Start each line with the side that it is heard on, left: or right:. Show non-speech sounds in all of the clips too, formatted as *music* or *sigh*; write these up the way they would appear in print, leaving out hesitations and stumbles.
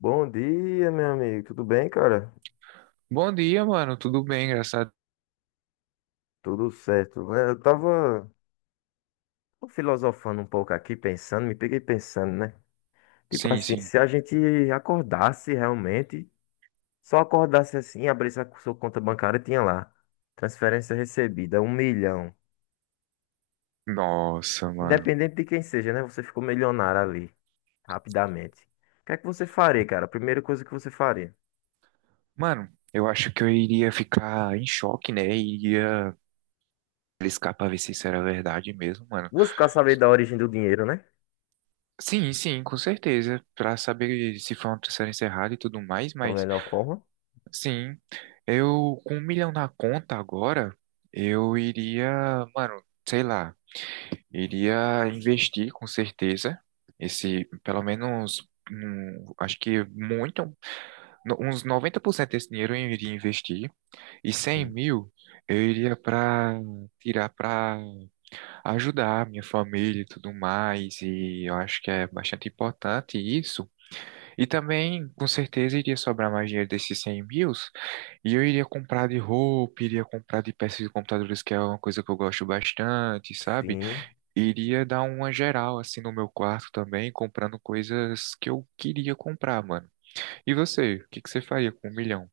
left: Bom dia, meu amigo. Tudo bem, cara?
right: Bom dia, mano. Tudo bem, engraçado?
left: Tudo certo. É, eu tava filosofando um pouco aqui, pensando, me peguei pensando, né? Tipo
right: Sim,
left: assim,
right: sim.
left: se a gente acordasse realmente, só acordasse assim, abrisse a sua conta bancária, tinha lá. Transferência recebida, 1 milhão.
right: Nossa, mano.
left: Independente de quem seja, né? Você ficou milionário ali, rapidamente. O que é que você faria, cara? A primeira coisa que você faria.
right: Mano, eu acho que eu iria ficar em choque, né? Iria arriscar pra ver se isso era verdade mesmo, mano.
left: Buscar saber da origem do dinheiro, né?
right: Sim, sim, com certeza. Pra saber se foi uma transferência errada e tudo mais,
left: Da
right: mas
left: melhor forma.
right: sim. Eu, com um milhão na conta agora, eu iria, mano, sei lá, iria investir com certeza. Esse, pelo menos, um, acho que muito. Uns 90% desse dinheiro eu iria investir e cem
left: Sim.
right: mil eu iria para tirar para ajudar a minha família e tudo mais. E eu acho que é bastante importante isso. E também, com certeza, iria sobrar mais dinheiro desses 100 mil e eu iria comprar de roupa, iria comprar de peças de computadores, que é uma coisa que eu gosto bastante, sabe?
left: Sim.
right: Iria dar uma geral assim no meu quarto também, comprando coisas que eu queria comprar, mano. E você, o que que você faria com um milhão?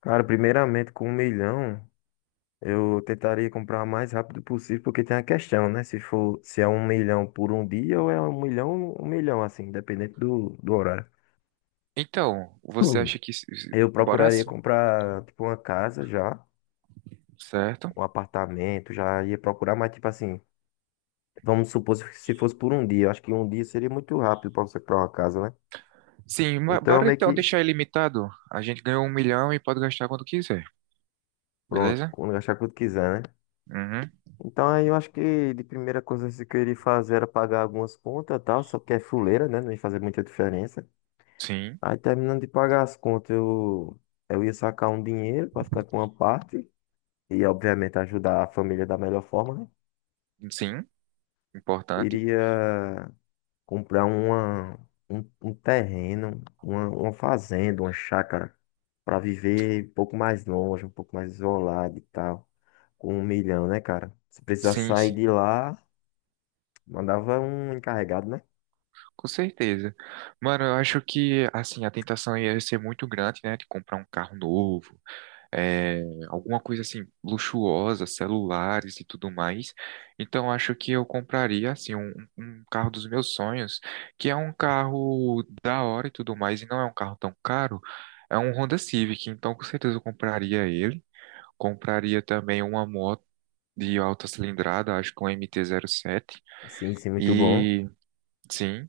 left: Cara, primeiramente, com 1 milhão, eu tentaria comprar o mais rápido possível, porque tem a questão, né? Se for, se é 1 milhão por um dia ou é 1 milhão, 1 milhão, assim, independente do horário.
right: Então, você
left: Hum.
right: acha que se- se-
left: Eu
right: Bora
left: procuraria
right: sim,
left: comprar, tipo, uma casa já,
right: certo?
left: um apartamento, já ia procurar, mas, tipo assim, vamos supor se fosse por um dia. Eu acho que um dia seria muito rápido pra você comprar uma casa, né?
right: Sim,
left: Então,
right: bora
left: meio
right: então
left: que,
right: deixar ilimitado. A gente ganhou um milhão e pode gastar quando quiser,
left: pronto,
right: beleza?
left: quando achar quanto quiser, né?
right: Uhum.
left: Então aí eu acho que de primeira coisa que eu queria fazer era pagar algumas contas e tal, só que é fuleira, né? Não ia fazer muita diferença.
right: Sim,
left: Aí terminando de pagar as contas, eu ia sacar um dinheiro para ficar com uma parte e obviamente ajudar a família da melhor forma, né?
right: sim, importante.
left: Iria comprar uma, um terreno, uma fazenda, uma chácara para viver um pouco mais longe, um pouco mais isolado e tal, com 1 milhão, né, cara? Se precisasse
right: Sim,
left: sair
right: sim,
left: de lá, mandava um encarregado, né?
right: com certeza. Mano, eu acho que, assim, a tentação ia ser muito grande, né? De comprar um carro novo, é, alguma coisa assim luxuosa, celulares e tudo mais. Então acho que eu compraria assim um carro dos meus sonhos, que é um carro da hora e tudo mais, e não é um carro tão caro. É um Honda Civic, então com certeza eu compraria ele. Compraria também uma moto de alta cilindrada, acho que um MT-07.
left: Sim, sim, muito bom.
right: E sim,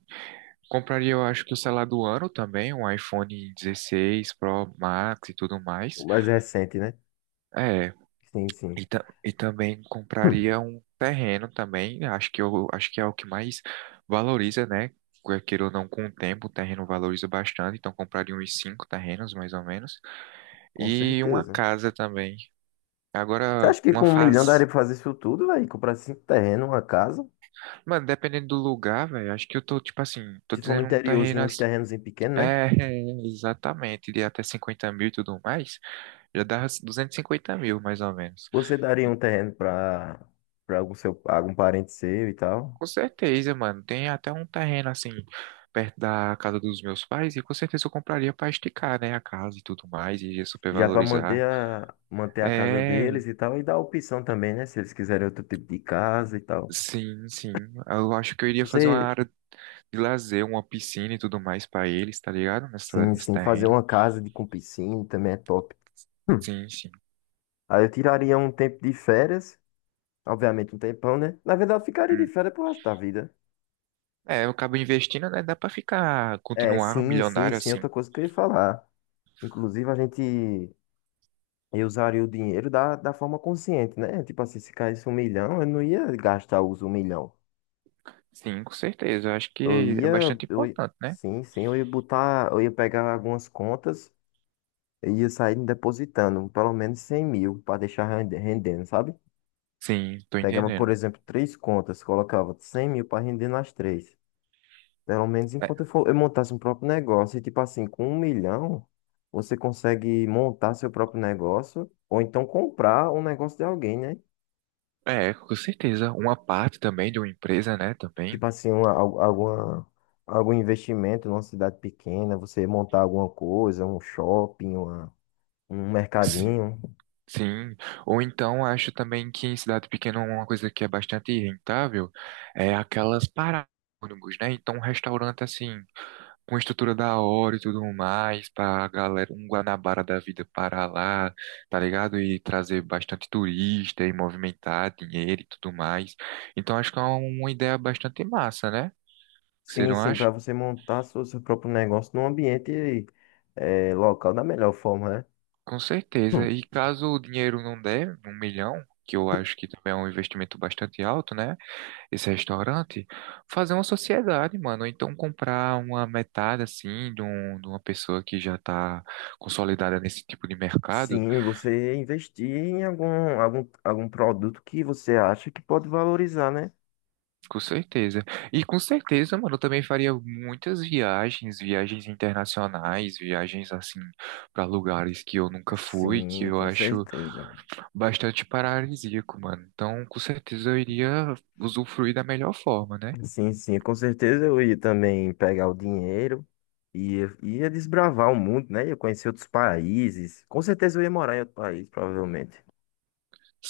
right: compraria, eu acho que o celular do ano também, um iPhone 16 Pro Max e tudo
left: O
right: mais.
left: mais recente, né?
right: É,
left: Sim, sim.
right: e também
left: Hum,
right: compraria um terreno também, acho que eu acho que é o que mais valoriza, né? Quer queira ou não, com o tempo, o terreno valoriza bastante, então compraria uns cinco terrenos, mais ou menos.
left: com
right: E uma
left: certeza.
right: casa também.
left: Você
right: Agora,
left: acha que
right: uma
left: com 1 milhão
right: faz...
left: daria pra fazer isso tudo, velho? Comprar cinco terrenos, uma casa?
right: Mano, dependendo do lugar, velho, acho que eu tô, tipo assim, tô
left: Se for no
right: dizendo um terreno
left: interiorzinho, uns
right: assim...
left: terrenos em pequeno, né?
right: É, *laughs* exatamente, de até 50 mil e tudo mais, já dá 250 mil, mais ou menos.
left: Você daria um terreno pra algum seu, algum parente seu e tal?
right: Com certeza, mano. Tem até um terreno assim, perto da casa dos meus pais, e com certeza eu compraria pra esticar, né, a casa e tudo mais, e ia
left: Já pra manter
right: supervalorizar.
left: a, manter a casa
right: É,
left: deles e tal. E dar opção também, né? Se eles quiserem outro tipo de casa e tal.
right: sim, sim. Eu acho que eu iria fazer uma
left: Você,
right: área de lazer, uma piscina e tudo mais pra eles, tá ligado? Nessa,
left: sim,
right: nesse
left: sim, fazer
right: terreno.
left: uma casa de, com piscina também é top. Hum.
right: Sim, sim.
left: Aí eu tiraria um tempo de férias. Obviamente um tempão, né? Na verdade, eu ficaria de
right: Hum.
left: férias pro resto da vida.
right: É, eu acabo investindo, né? Dá pra ficar,
left: É,
right: continuar
left: sim, sim,
right: milionário
left: sim,
right: assim.
left: outra coisa que eu ia falar. Inclusive, a gente eu usaria o dinheiro da forma consciente, né? Tipo assim, se caísse 1 milhão, eu não ia gastar os 1 milhão.
right: Sim, com certeza. Eu acho que
left: Eu
right: é
left: ia,
right: bastante
left: eu, ia-
right: importante, né?
left: sim, sim, eu ia botar, eu ia pegar algumas contas e ia sair depositando pelo menos 100 mil para deixar rendendo, sabe?
right: Sim, tô
left: Pegava, por
right: entendendo.
left: exemplo, três contas, colocava 100 mil para render nas três. Pelo menos
right: É,
left: enquanto eu montasse um próprio negócio. E tipo assim, com 1 milhão, você consegue montar seu próprio negócio ou então comprar um negócio de alguém, né?
right: Com certeza. Uma parte também de uma empresa, né? Também.
left: Tipo assim, algum investimento numa cidade pequena, você montar alguma coisa, um shopping, um
right: Sim.
left: mercadinho.
right: Sim. Ou então acho também que em cidade pequena uma coisa que é bastante rentável é aquelas paradas de ônibus, né? Então um restaurante assim, com estrutura da hora e tudo mais, pra galera, um Guanabara da vida parar lá, tá ligado? E trazer bastante turista e movimentar dinheiro e tudo mais. Então acho que é uma ideia bastante massa, né? Você
left: Sim,
right: não
left: sim,
right: acha?
left: para você montar seu próprio negócio num ambiente local da melhor forma,
right: Com certeza.
left: né?
right: E caso o dinheiro não der, um milhão, que eu acho que também é um investimento bastante alto, né? Esse restaurante, fazer uma sociedade, mano. Ou então comprar uma metade, assim, de uma pessoa que já tá consolidada nesse tipo de mercado.
left: Sim, você investir em algum produto que você acha que pode valorizar, né?
right: Com certeza. E com certeza, mano, eu também faria muitas viagens, viagens internacionais, viagens, assim, para lugares que eu nunca fui, que
left: Sim,
right: eu
left: com
right: acho,
left: certeza.
right: bastante paradisíaco, mano. Então, com certeza eu iria usufruir da melhor forma, né?
left: Sim, sim, com certeza eu ia também pegar o dinheiro e ia desbravar o mundo, né? Ia conhecer outros países. Com certeza eu ia morar em outro país, provavelmente.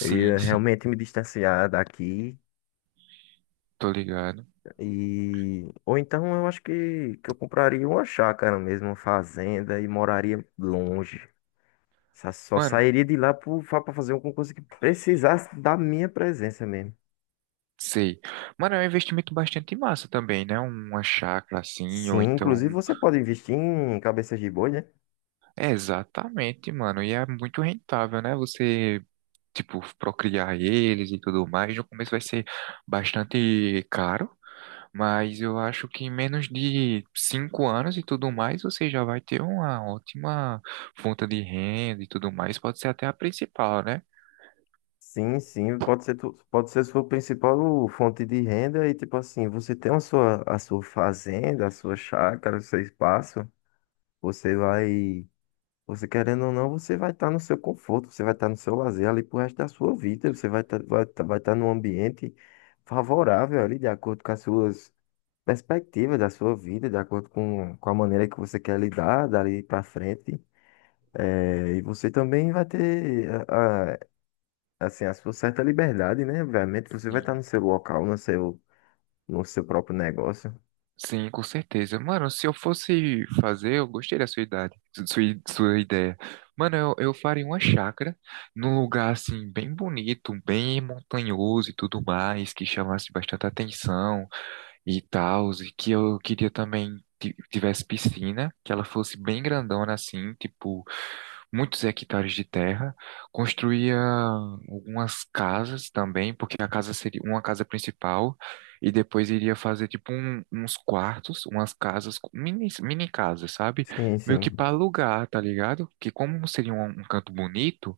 left: Eu ia
right: sim,
left: realmente me distanciar daqui
right: tô ligado.
left: e ou então eu acho que eu compraria uma chácara mesmo, uma fazenda e moraria longe. Só
right: Mano,
left: sairia de lá para fazer um concurso que precisasse da minha presença mesmo.
right: sei. Mano, é um investimento bastante massa também, né? Uma chácara assim, ou
left: Sim,
right: então.
left: inclusive você pode investir em cabeças de boi, né?
right: É, exatamente, mano. E é muito rentável, né? Você, tipo, procriar eles e tudo mais. No começo vai ser bastante caro. Mas eu acho que em menos de 5 anos e tudo mais, você já vai ter uma ótima fonte de renda e tudo mais. Pode ser até a principal, né?
left: Sim, sim, pode ser, pode ser sua principal fonte de renda e tipo assim, você tem a sua fazenda, a sua chácara, o seu espaço, você vai, você querendo ou não, você vai estar no seu conforto, você vai estar no seu lazer ali pro resto da sua vida, você vai estar vai tá num ambiente favorável ali, de acordo com as suas perspectiva da sua vida, de acordo com a maneira que você quer lidar dali para frente. É, e você também vai ter assim, a sua certa liberdade, né? Obviamente, você vai estar
right: Sim.
left: no seu local, no seu próprio negócio.
right: Sim, com certeza. Mano, se eu fosse fazer, eu gostei da sua idade, sua ideia. Mano, eu faria uma chácara num lugar assim, bem bonito, bem montanhoso e tudo mais, que chamasse bastante atenção e tal, e que eu queria também tivesse piscina, que ela fosse bem grandona assim, tipo, muitos hectares de terra. Construía algumas casas também, porque a casa seria uma casa principal, e depois iria fazer tipo uns quartos, umas casas, mini casas, sabe?
left: Sim,
right: Meio que
left: sim.
right: para alugar, tá ligado? Que como seria um canto bonito,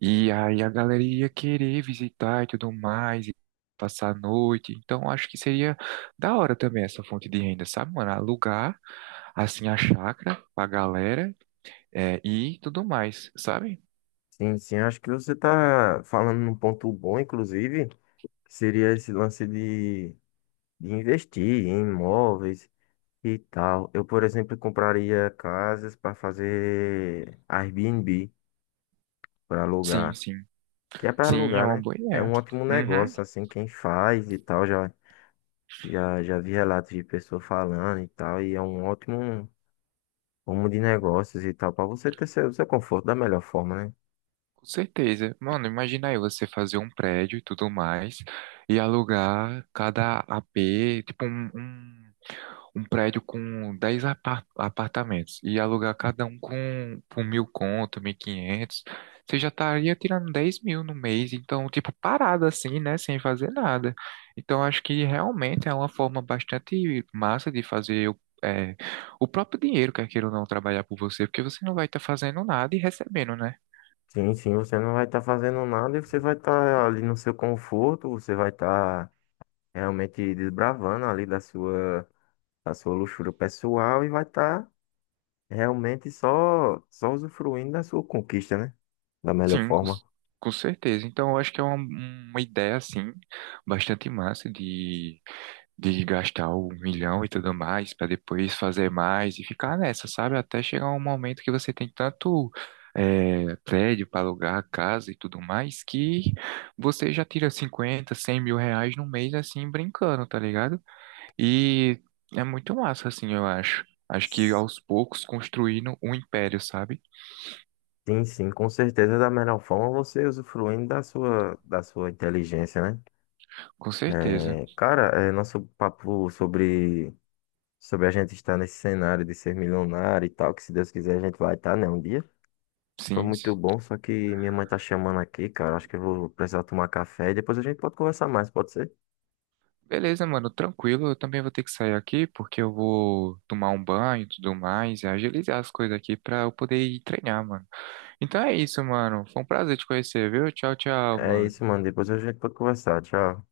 right: e aí a galera ia querer visitar e tudo mais, e passar a noite. Então acho que seria da hora também essa fonte de renda, sabe, mano? Alugar assim a chácara pra galera, é, e tudo mais, sabe?
left: Sim, sim. Acho que você está falando num ponto bom, inclusive, que seria esse lance de investir em imóveis e tal. Eu, por exemplo, compraria casas para fazer Airbnb, para
right: Sim,
left: alugar.
right: sim.
left: Que é para
right: Sim, é
left: alugar,
right: uma
left: né?
right: boa
left: É
right: ideia.
left: um ótimo
right: Uhum,
left: negócio, assim, quem faz e tal, já vi relatos de pessoa falando e tal, e é um ótimo rumo de negócios e tal, para você ter seu conforto da melhor forma, né?
right: com certeza. Mano, imagina aí você fazer um prédio e tudo mais e alugar cada AP, tipo um prédio com 10 apartamentos e alugar cada um com por mil conto, 1.500, você já estaria tirando 10 mil no mês, então, tipo, parado assim, né, sem fazer nada. Então, acho que realmente é uma forma bastante massa de fazer o, é, o próprio dinheiro, quer queira ou não, trabalhar por você, porque você não vai estar fazendo nada e recebendo, né?
left: Sim, sim, você não vai estar fazendo nada e você vai estar ali no seu conforto, você vai estar realmente desbravando ali da sua luxúria pessoal e vai estar realmente só usufruindo da sua conquista, né? Da melhor
right: Sim, com,
left: forma.
right: com certeza. Então, eu acho que é uma ideia, assim, bastante massa de gastar um milhão e tudo mais, para depois fazer mais e ficar nessa, sabe? Até chegar um momento que você tem tanto prédio para alugar, casa e tudo mais, que você já tira cinquenta, 100 mil reais no mês, assim, brincando, tá ligado? E é muito massa, assim, eu acho. Acho que aos poucos construindo um império, sabe?
left: Sim, sim, com certeza da melhor forma você usufruindo da sua inteligência, né?
right: Com certeza.
left: É, cara, é, nosso papo sobre a gente estar nesse cenário de ser milionário e tal, que se Deus quiser a gente vai estar, né, um dia. Foi
right: Sim.
left: muito bom, só que minha mãe tá chamando aqui, cara. Acho que eu vou precisar tomar café e depois a gente pode conversar mais, pode ser?
right: Beleza, mano, tranquilo. Eu também vou ter que sair aqui porque eu vou tomar um banho e tudo mais e agilizar as coisas aqui pra eu poder ir treinar, mano. Então é isso, mano. Foi um prazer te conhecer, viu? Tchau, tchau,
left: É isso,
right: mano.
left: mano. Depois a gente pode conversar. Tchau.